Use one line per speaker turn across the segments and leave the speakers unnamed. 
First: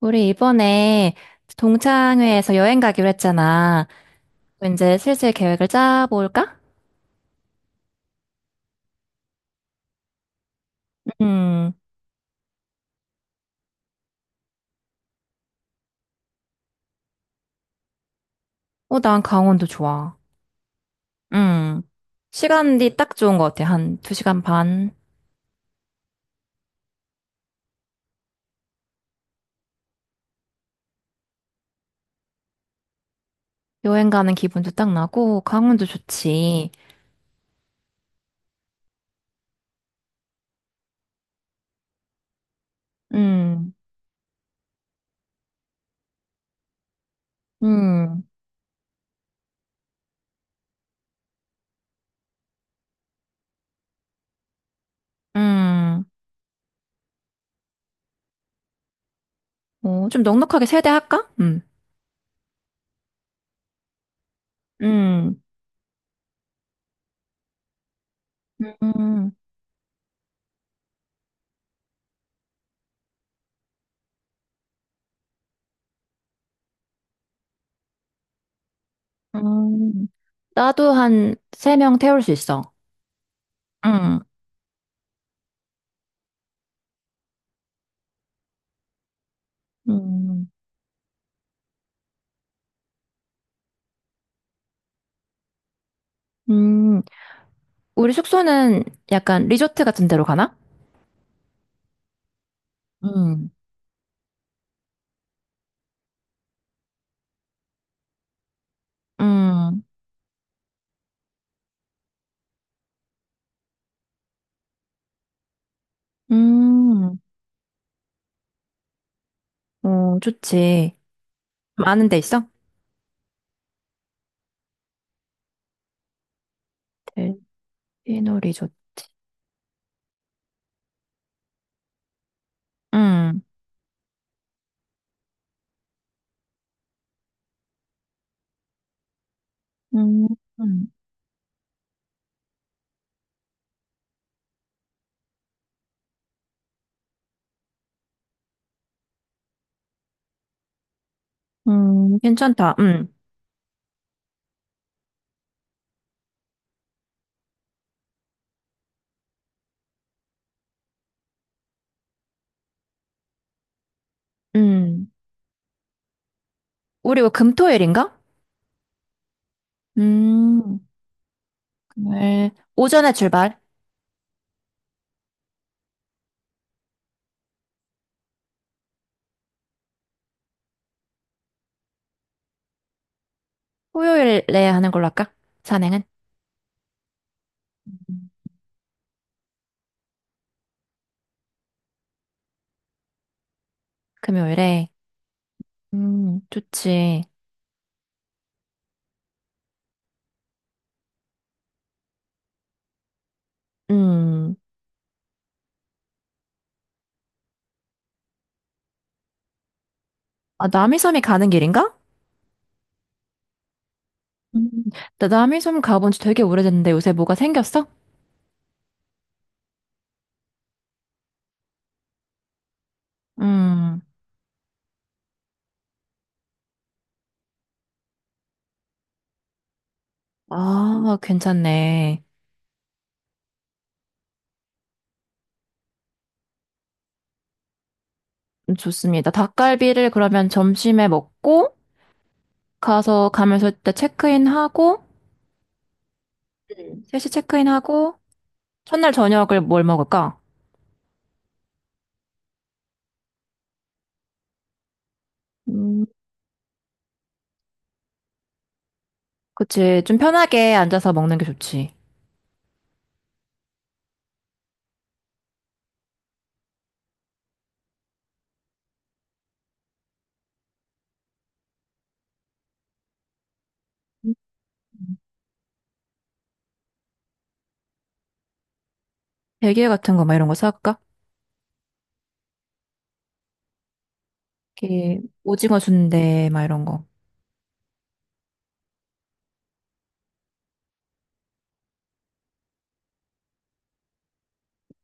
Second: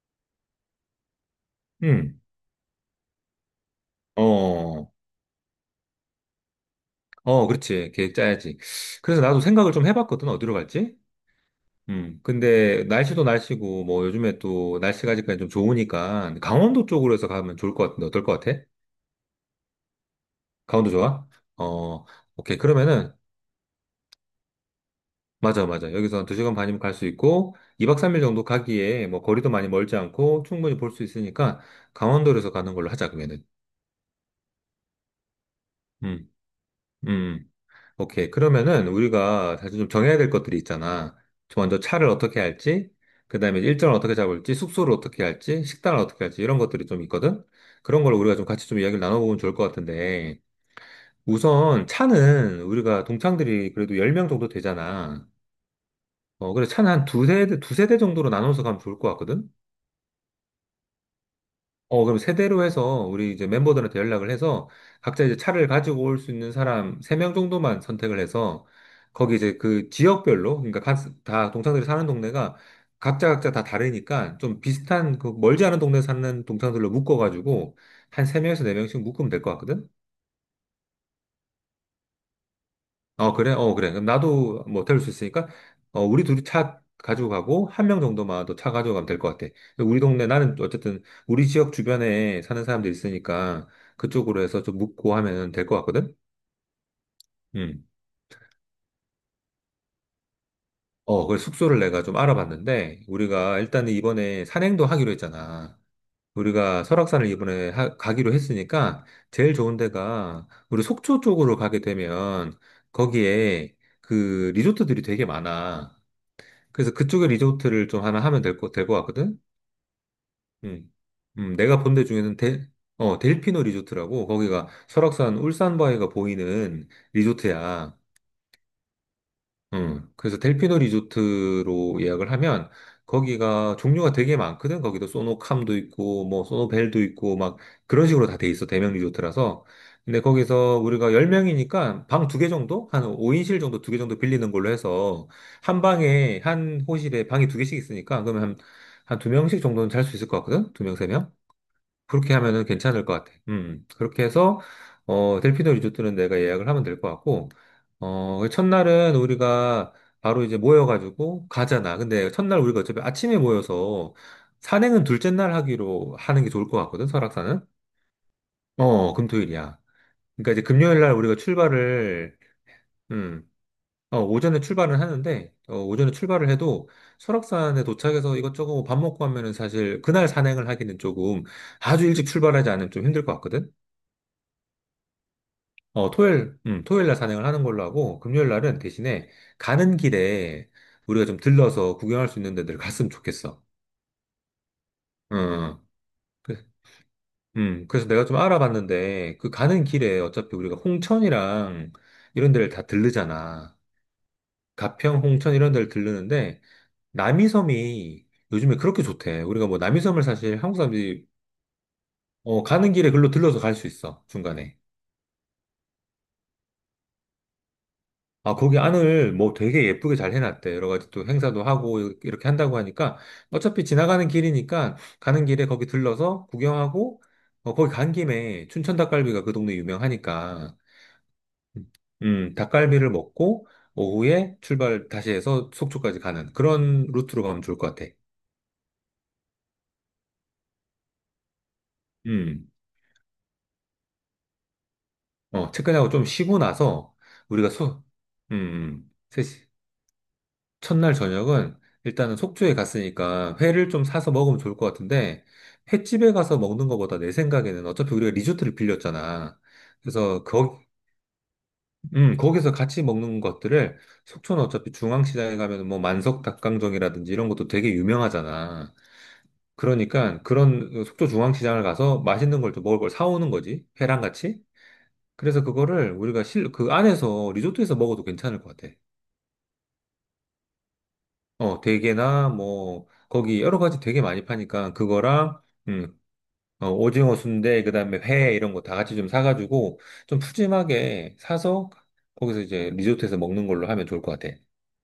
우리 이번에
음,
동창회에서 여행 가기로 했잖아.
어.
이제 슬슬 계획을 짜볼까?
어, 그렇지. 계획 짜야지. 그래서 나도 생각을 좀 해봤거든. 어디로 갈지?
음.
근데 날씨도 날씨고, 뭐 요즘에 또 날씨가 아직까지 좀 좋으니까 강원도 쪽으로 해서 가면 좋을 것 같은데 어떨 것 같아?
어, 난 강원도 좋아.
강원도 좋아?
음.
어, 오케이.
시간이
그러면은,
딱 좋은 것 같아. 한 2시간 반.
맞아, 맞아. 여기서 한 2시간 반이면 갈 수 있고, 2박 3일 정도 가기에 뭐 거리도 많이 멀지 않고 충분히 볼 수 있으니까 강원도에서 가는 걸로 하자, 그러면은.
여행 가는 기분도 딱 나고, 강원도
음,
좋지.
음. 오케이. 그러면은 우리가 사실 좀 정해야 될 것들이 있잖아. 저 먼저 차를 어떻게 할지, 그 다음에
음.
일정을 어떻게 잡을지, 숙소를 어떻게 할지, 식단을 어떻게 할지, 이런 것들이 좀 있거든? 그런 걸
음.
우리가 좀 같이 좀 이야기를 나눠보면 좋을 것 같은데, 우선 차는 우리가 동창들이 그래도 10명 정도 되잖아.
음.
어, 그래서 차는 한 두세 대 정도로 나눠서 가면 좋을 것 같거든?
어, 좀 넉넉하게 세대할까? 음.
어, 그럼 세대로 해서 우리 이제 멤버들한테 연락을 해서 각자 이제
음.
차를 가지고 올 수 있는 사람 세 명 정도만 선택을 해서
음.
거기 이제 그 지역별로 그러니까 다 동창들이 사는 동네가 각자 각자 다 다르니까 좀 비슷한 그 멀지 않은 동네 사는 동창들로 묶어가지고 한 세 명에서 네 명씩 묶으면 될 것 같거든?
음. 나도 한 세 명 태울 수 있어.
어, 그래? 어, 그래. 그럼
음.
나도 뭐 태울 수 있으니까, 어, 우리 둘이 차 가지고 가고, 한 명 정도만 더 차 가져가면 될 것 같아. 근데 우리 동네,
음.
나는 어쨌든 우리 지역 주변에 사는 사람들 있으니까, 그쪽으로 해서 좀 묻고 하면 될 것 같거든?
음.
음.
우리 숙소는 약간 리조트 같은 데로 가나?
어, 그래서 숙소를 내가 좀 알아봤는데,
음,
우리가 일단 이번에 산행도 하기로 했잖아. 우리가 설악산을 이번에 가기로 했으니까, 제일 좋은
음,
데가, 우리 속초 쪽으로 가게 되면, 거기에 그 리조트들이 되게 많아. 그래서
음,
그쪽에 리조트를 좀 하나 하면 될 것 같거든?
어,
음.
좋지.
내가
좀
본데
아는 데
중에는
있어?
어, 델피노 리조트라고, 거기가 설악산 울산바위가 보이는 리조트야.
델피노 리조트.
그래서 델피노 리조트로 예약을 하면
음,
거기가 종류가 되게 많거든. 거기도 소노캄도 있고 뭐 소노벨도 있고 막 그런 식으로 다 돼 있어. 대명 리조트라서. 근데
음,
거기서
음,
우리가 10명이니까 방 두 개 정도? 한 5인실 정도 두 개 정도 빌리는 걸로 해서 한 방에 한 호실에 방이 두 개씩 있으니까 그러면 한, 한 두 명씩 정도는 잘 수 있을 것 같거든. 두 명, 세 명. 그렇게 하면은
괜찮다.
괜찮을 것 같아. 그렇게 해서, 어, 델피노 리조트는 내가 예약을 하면 될 것 같고, 어, 그 첫날은 우리가 바로 이제 모여가지고 가잖아. 근데 첫날 우리가 어차피 아침에 모여서 산행은
음.
둘째 날 하기로 하는 게 좋을 것 같거든,
우리 뭐
설악산은?
금토일인가?
어, 금토일이야. 그러니까 이제
음,
금요일 날 우리가 출발을,
금요일. 오전에
음,
출발.
어, 오전에 출발을 하는데, 어, 오전에 출발을 해도 설악산에 도착해서 이것저것 밥 먹고 하면은 사실 그날 산행을 하기는 조금 아주 일찍 출발하지 않으면 좀 힘들 것 같거든?
토요일에 하는 걸로 할까? 산행은?
어, 토요일, 토요일 날 산행을 하는 걸로 하고, 금요일 날은 대신에 가는 길에 우리가 좀 들러서 구경할 수 있는 데들 갔으면 좋겠어.
금요일에.
응. 응. 그,
좋지.
그래서 내가 좀 알아봤는데, 그 가는 길에 어차피 우리가 홍천이랑 이런 데를 다 들르잖아.
음,
가평, 홍천 이런 데를 들르는데, 남이섬이 요즘에 그렇게 좋대. 우리가 뭐 남이섬을 사실
아,
한국
남이섬이
사람들이
가는 길인가?
어, 가는 길에 글로 들러서 갈 수 있어,
음,
중간에.
나 남이섬 가본 지 되게 오래됐는데 요새 뭐가 생겼어?
아, 거기 안을 뭐 되게 예쁘게 잘 해놨대. 여러 가지 또 행사도 하고 이렇게 한다고 하니까 어차피
음,
지나가는 길이니까 가는 길에 거기 들러서 구경하고 어, 거기 간 김에 춘천 닭갈비가 그 동네 유명하니까
아,
음,
괜찮네.
닭갈비를 먹고 오후에 출발 다시 해서 속초까지 가는 그런 루트로 가면 좋을 것 같아.
좋습니다. 닭갈비를 그러면 점심에 먹고,
음,
가서 가면서 때 체크인하고,
어, 체크인하고 좀 쉬고 나서
3시
우리가
체크인하고,
음,
첫날
셋이
저녁을 뭘 먹을까?
첫날 저녁은 일단은 속초에 갔으니까 회를 좀 사서 먹으면 좋을 것 같은데
음,
횟집에 가서 먹는 것보다 내 생각에는 어차피 우리가 리조트를 빌렸잖아.
그치. 좀
그래서
편하게 앉아서 먹는 게 좋지.
거기서 같이 먹는 것들을 속초는 어차피 중앙시장에 가면 뭐 만석 닭강정이라든지 이런 것도 되게 유명하잖아. 그러니까 그런 속초 중앙시장을 가서 맛있는 걸 좀 먹을 걸 사오는 거지. 회랑
음.
같이. 그래서 그거를 우리가 그 안에서 리조트에서 먹어도 괜찮을 것 같아.
대게 같은 거, 막 이런 거 사갈까?
어, 대게나 뭐 거기 여러 가지 되게 많이 파니까
이렇게,
그거랑
오징어
음,
순대, 막 이런
어,
거.
오징어 순대 그다음에 회 이런 거 다 같이 좀 사가지고 좀 푸짐하게 사서 거기서 이제 리조트에서 먹는 걸로 하면 좋을 것 같아.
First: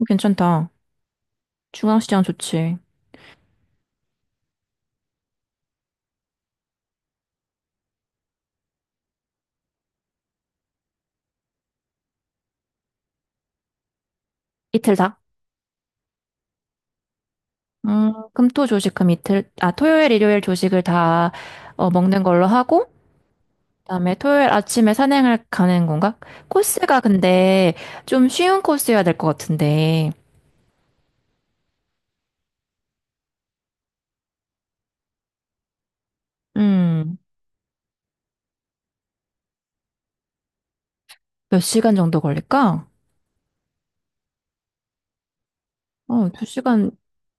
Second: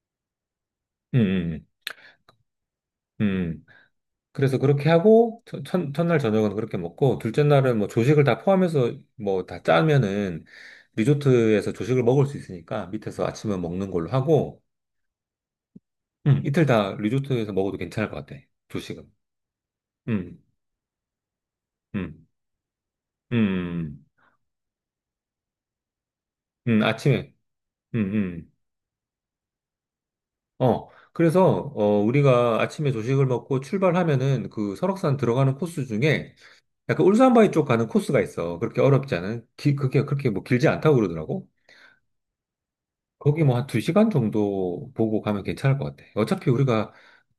괜찮다.
음, 음,
중앙시장 좋지.
음. 음. 그래서 그렇게 하고 첫날 저녁은 그렇게 먹고 둘째 날은 뭐 조식을 다 포함해서 뭐 다 짜면은 리조트에서 조식을 먹을 수 있으니까 밑에서 아침은 먹는 걸로 하고
이틀 다?
이틀 다 리조트에서 먹어도 괜찮을 것 같아.
금, 토, 조식, 금
조식은.
이틀, 아, 토요일,
음,
일요일 조식을 다, 어, 먹는
음,
걸로 하고,
음. 음, 음.
그다음에 토요일 아침에 산행을 가는 건가? 코스가
아침에.
근데
음,
좀
음.
쉬운 코스여야 될 것 같은데,
어. 그래서, 어, 우리가 아침에 조식을 먹고 출발하면은 그 설악산 들어가는 코스 중에 약간
음,
울산바위 쪽 가는 코스가 있어. 그렇게 어렵지 않은, 그게 그렇게 뭐 길지 않다고 그러더라고.
몇 시간 정도 걸릴까?
거기 뭐 한 두 시간 정도 보고 가면 괜찮을 것 같아.
어, 두
어차피
시간
우리가,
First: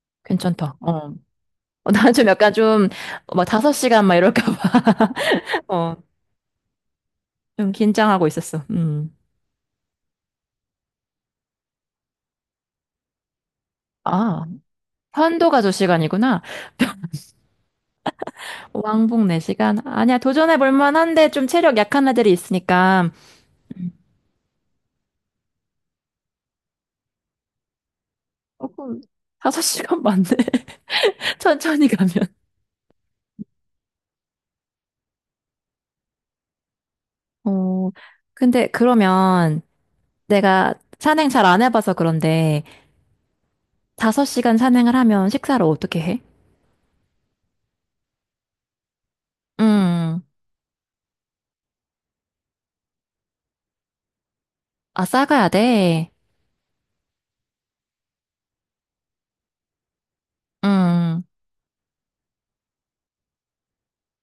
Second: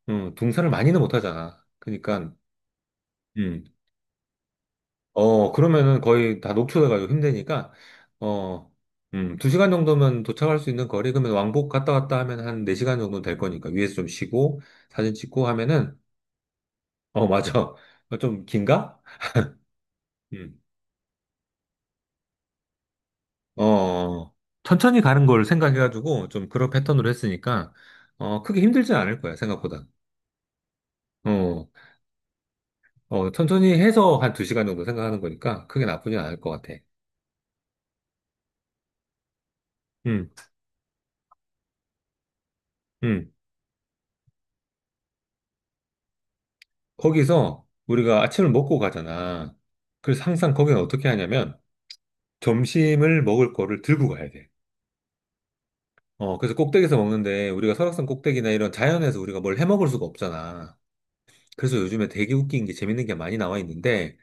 등산을
괜찮다. 어,
많이는 못 하잖아.
어, 나는 좀
그러니까,
약간 좀, 막
음.
다섯 시간 막 이럴까 봐.
어,
어,
그러면은 거의 다 녹초돼 가지고
좀
힘드니까,
긴장하고 있었어.
어,
음.
두 시간 정도면 도착할 수 있는 거리, 그러면 왕복 갔다 왔다 하면 한 네 시간 정도 될 거니까, 위에서 좀
아,
쉬고, 사진 찍고
편도가 두
하면은,
시간이구나.
어, 맞아. 좀 긴가?
왕복 네 시간. 아니야, 도전해
음,
볼 만한데 좀 체력 약한 애들이 있으니까.
어, 어, 어. 천천히 가는 걸 생각해가지고, 좀 그런 패턴으로 했으니까, 어, 크게 힘들진
조금
않을 거야,
다섯
생각보다.
시간 맞네.
어,
천천히 가면.
어, 천천히 해서 한 두 시간 정도 생각하는 거니까, 크게 나쁘진 않을 것 같아.
어, 근데 그러면,
음,
내가 산행 잘 안 해봐서 그런데
음.
5시간 산행을 하면 식사를 어떻게 해?
거기서 우리가 아침을 먹고 가잖아.
음,
그래서 항상 거기는 어떻게 하냐면 점심을 먹을 거를 들고 가야 돼.
아, 싸가야 돼.
어, 그래서 꼭대기에서 먹는데 우리가 설악산 꼭대기나 이런 자연에서 우리가 뭘 해 먹을 수가 없잖아.
음,
그래서 요즘에 되게 웃긴 게 재밌는 게 많이 나와 있는데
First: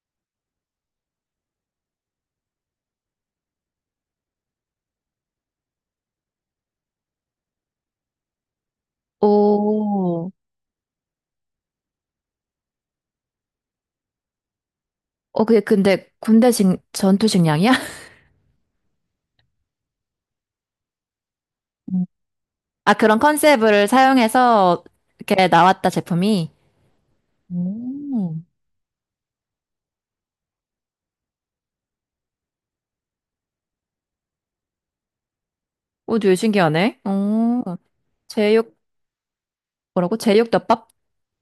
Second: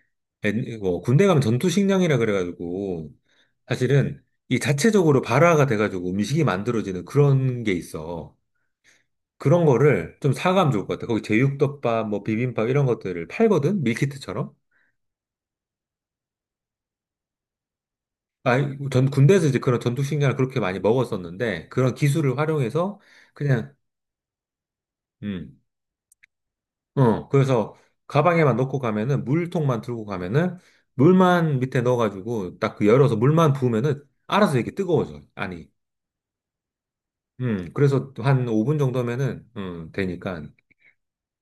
뭐 군대 가면 전투식량이라 그래가지고 사실은 이 자체적으로 발화가 돼가지고 음식이 만들어지는 그런 게 있어. 그런 거를
오,
좀 사가면 좋을 것 같아. 거기 제육덮밥, 뭐 비빔밥 이런 것들을 팔거든? 밀키트처럼?
어, 그게 근데 군대 식, 전투 식량이야?
아, 전 군대에서 이제 그런 전투식량을 그렇게 많이 먹었었는데, 그런
음.
기술을
아,
활용해서
그런
그냥,
컨셉을 사용해서 이렇게
음,
나왔다, 제품이.
어, 그래서
오,
가방에만 넣고 가면은, 물통만 들고 가면은, 물만 밑에 넣어가지고, 딱그 열어서 물만 부으면은, 알아서 이게 렇 뜨거워져요. 아니,
오, 되게 신기하네. 오,
그래서 한
제육,
5분 정도면은,
뭐라고?
되니까.
제육덮밥?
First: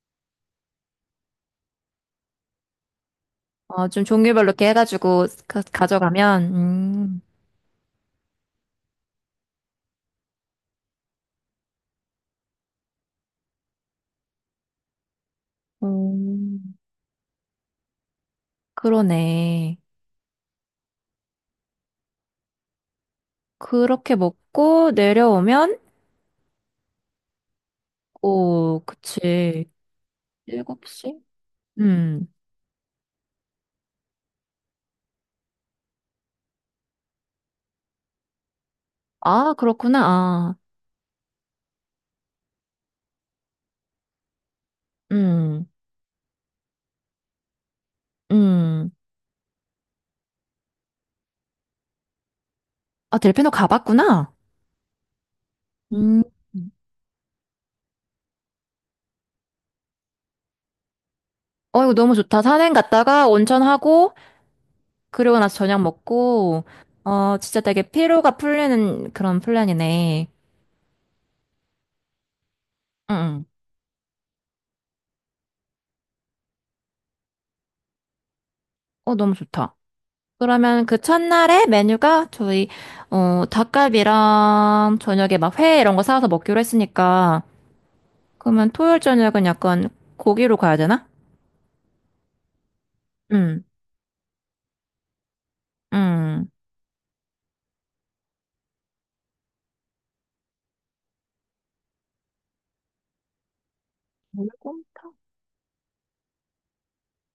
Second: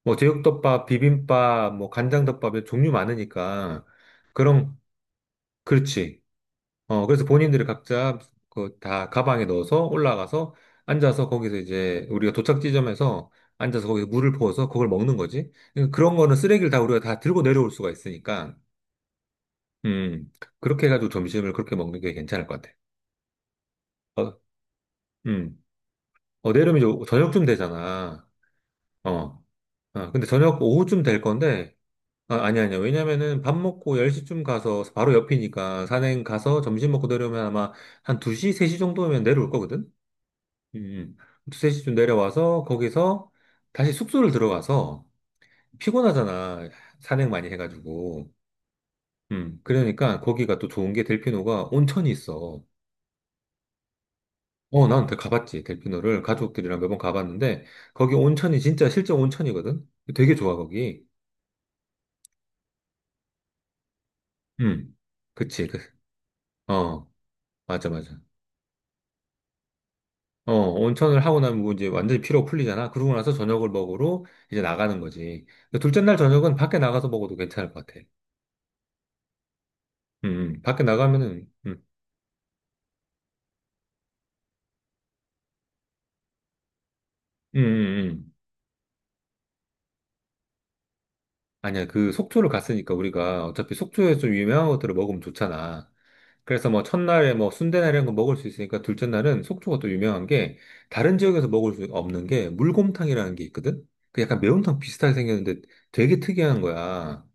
뭐, 제육덮밥, 비빔밥, 뭐, 간장덮밥에 종류 많으니까,
어, 좀 종류별로 이렇게
그런,
해가지고 가,
그렇지.
져가면
어, 그래서 본인들이 각자 그 다 가방에 넣어서 올라가서 앉아서 거기서 이제 우리가 도착 지점에서 앉아서 거기서 물을 부어서 그걸 먹는 거지.
오,
그런 거는 쓰레기를 다 우리가 다 들고 내려올 수가 있으니까,
그러네.
음, 그렇게 해가지고 점심을 그렇게 먹는 게 괜찮을 것 같아.
그렇게
어,
먹고
음,
내려오면,
어, 내려면 이제 저녁쯤 되잖아.
오,
어,
그치.
어, 근데 저녁 오후쯤 될
7시?
건데,
음.
아, 아니, 아니야. 왜냐면은 밥 먹고 10시쯤 가서 바로 옆이니까 산행 가서 점심 먹고 내려오면 아마 한 2시, 3시 정도면 내려올
아,
거거든?
그렇구나. 아,
음, 두세 시쯤 내려와서 거기서 다시 숙소를 들어가서
음,
피곤하잖아. 산행 많이 해가지고.
음.
그러니까 거기가 또 좋은 게 델피노가 온천이 있어.
아, 델피노 가봤구나.
어, 난 가봤지.
음.
델피노를 가족들이랑 몇 번 가봤는데 거기 온천이 진짜 실제 온천이거든. 되게 좋아 거기.
어, 이거 너무 좋다. 산행 갔다가 온천하고,
음,
그리고 나서
그치.
저녁 먹고,
어,
어, 진짜 되게
맞아, 맞아.
피로가 풀리는 그런 플랜이네.
어, 온천을 하고 나면 뭐 이제 완전히 피로 풀리잖아.
응,
그러고 나서
응.
저녁을 먹으러 이제 나가는 거지. 근데 둘째 날 저녁은 밖에 나가서 먹어도 괜찮을 것 같아.
어, 너무 좋다.
밖에
그러면 그
나가면은,
첫날에 메뉴가 저희, 어, 닭갈비랑 저녁에 막 회 이런 거 사와서 먹기로 했으니까,
음, 음, 음.
그러면 토요일 저녁은 약간 고기로 가야 되나?
아니야, 그 속초를 갔으니까 우리가
응,
어차피 속초에서 좀 유명한 것들을 먹으면 좋잖아.
응.
그래서 뭐 첫날에 뭐 순대나 이런 거 먹을 수 있으니까 둘째 날은 속초가 또 유명한 게 다른 지역에서 먹을 수 없는 게 물곰탕이라는 게 있거든? 그 약간
물
매운탕
곰탕
비슷하게 생겼는데 되게 특이한 거야.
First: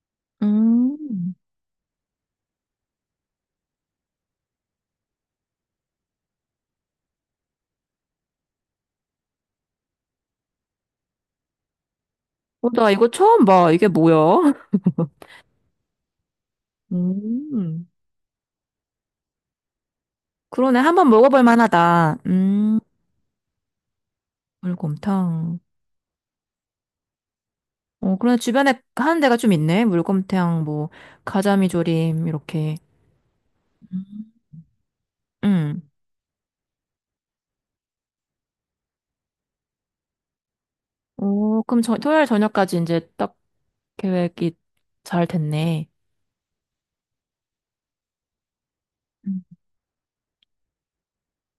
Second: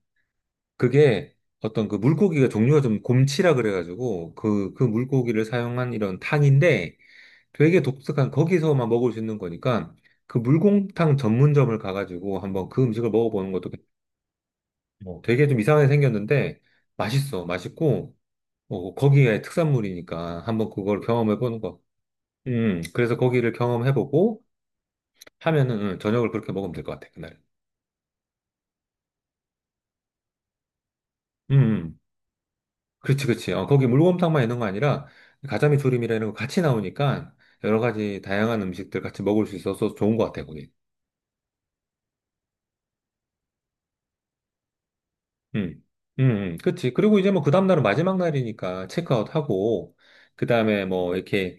음.
그게 어떤 그 물고기가 종류가 좀 곰치라 그래가지고 그 물고기를 사용한 이런 탕인데 되게 독특한 거기서만 먹을 수 있는 거니까 그 물곰탕 전문점을 가가지고
어,
한번 그
나 이거
음식을
처음
먹어보는 것도.
봐. 이게 뭐야?
어, 되게 좀 이상하게 생겼는데 맛있어,
음.
맛있고 어, 거기에 특산물이니까 한번
그러네. 한
그걸
번 먹어볼
경험해보는 거.
만하다.
음, 그래서 거기를 경험해보고
물곰탕.
하면은 저녁을 그렇게 먹으면 될 것 같아 그날.
어, 그러네. 주변에 하는 데가 좀 있네. 물곰탕, 뭐,
음,
가자미조림, 이렇게.
그렇지, 그렇지. 어, 거기
음.
물곰탕만 있는 거 아니라 가자미
음.
조림이라 이런 거 같이 나오니까 여러 가지 다양한 음식들 같이 먹을 수 있어서 좋은 것 같아 거기.
오, 그럼 저, 토요일 저녁까지 이제 딱 계획이 잘
음,
됐네.
음, 그치. 그리고 이제 뭐 그 다음날은 마지막 날이니까 체크아웃
음.
하고, 그 다음에 뭐 이렇게,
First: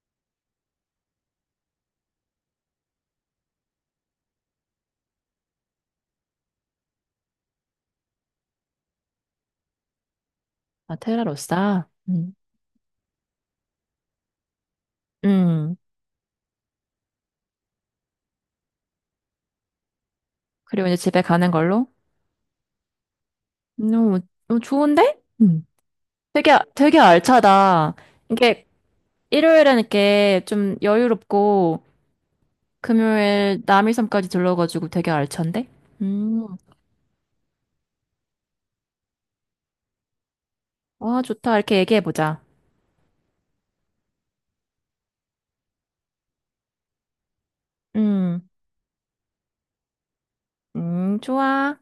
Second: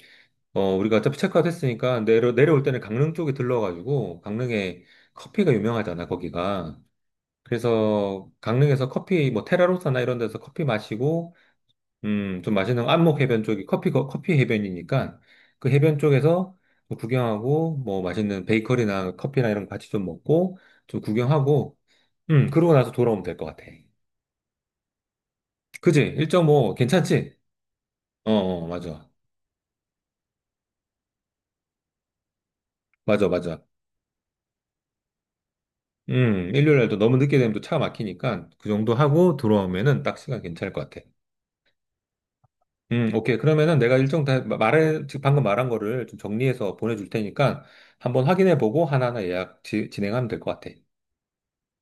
어, 우리가 어차피 체크아웃 했으니까 내려올 때는 강릉 쪽에 들러가지고, 강릉에 커피가 유명하잖아, 거기가. 그래서 강릉에서 커피, 뭐 테라로사나 이런 데서 커피
아,
마시고,
테라로사. 음.
좀 맛있는 안목 해변 쪽이 커피, 커피 해변이니까 그
음.
해변 쪽에서 뭐 구경하고, 뭐 맛있는 베이커리나 커피나 이런 거 같이 좀 먹고,
그리고 이제
좀
집에 가는
구경하고,
걸로?
그러고 나서 돌아오면 될 것 같아.
너무 어, 좋은데? 음.
그지?
되게,
1.5
되게
괜찮지?
알차다.
어,
이게
어, 맞아.
일요일엔 이렇게 좀 여유롭고
맞아,
금요일
맞아.
남일섬까지 들러가지고 되게 알찬데? 음,
일요일 날도 너무 늦게 되면 또 차 막히니까 그 정도 하고 들어오면은 딱 시간 괜찮을 것 같아.
와, 좋다. 이렇게 얘기해보자.
오케이. 그러면은 내가 일정 다 말해, 지금 방금 말한 거를 좀 정리해서 보내줄 테니까 한번
음,
확인해 보고 하나하나 예약 진행하면 될 것 같아.
좋아.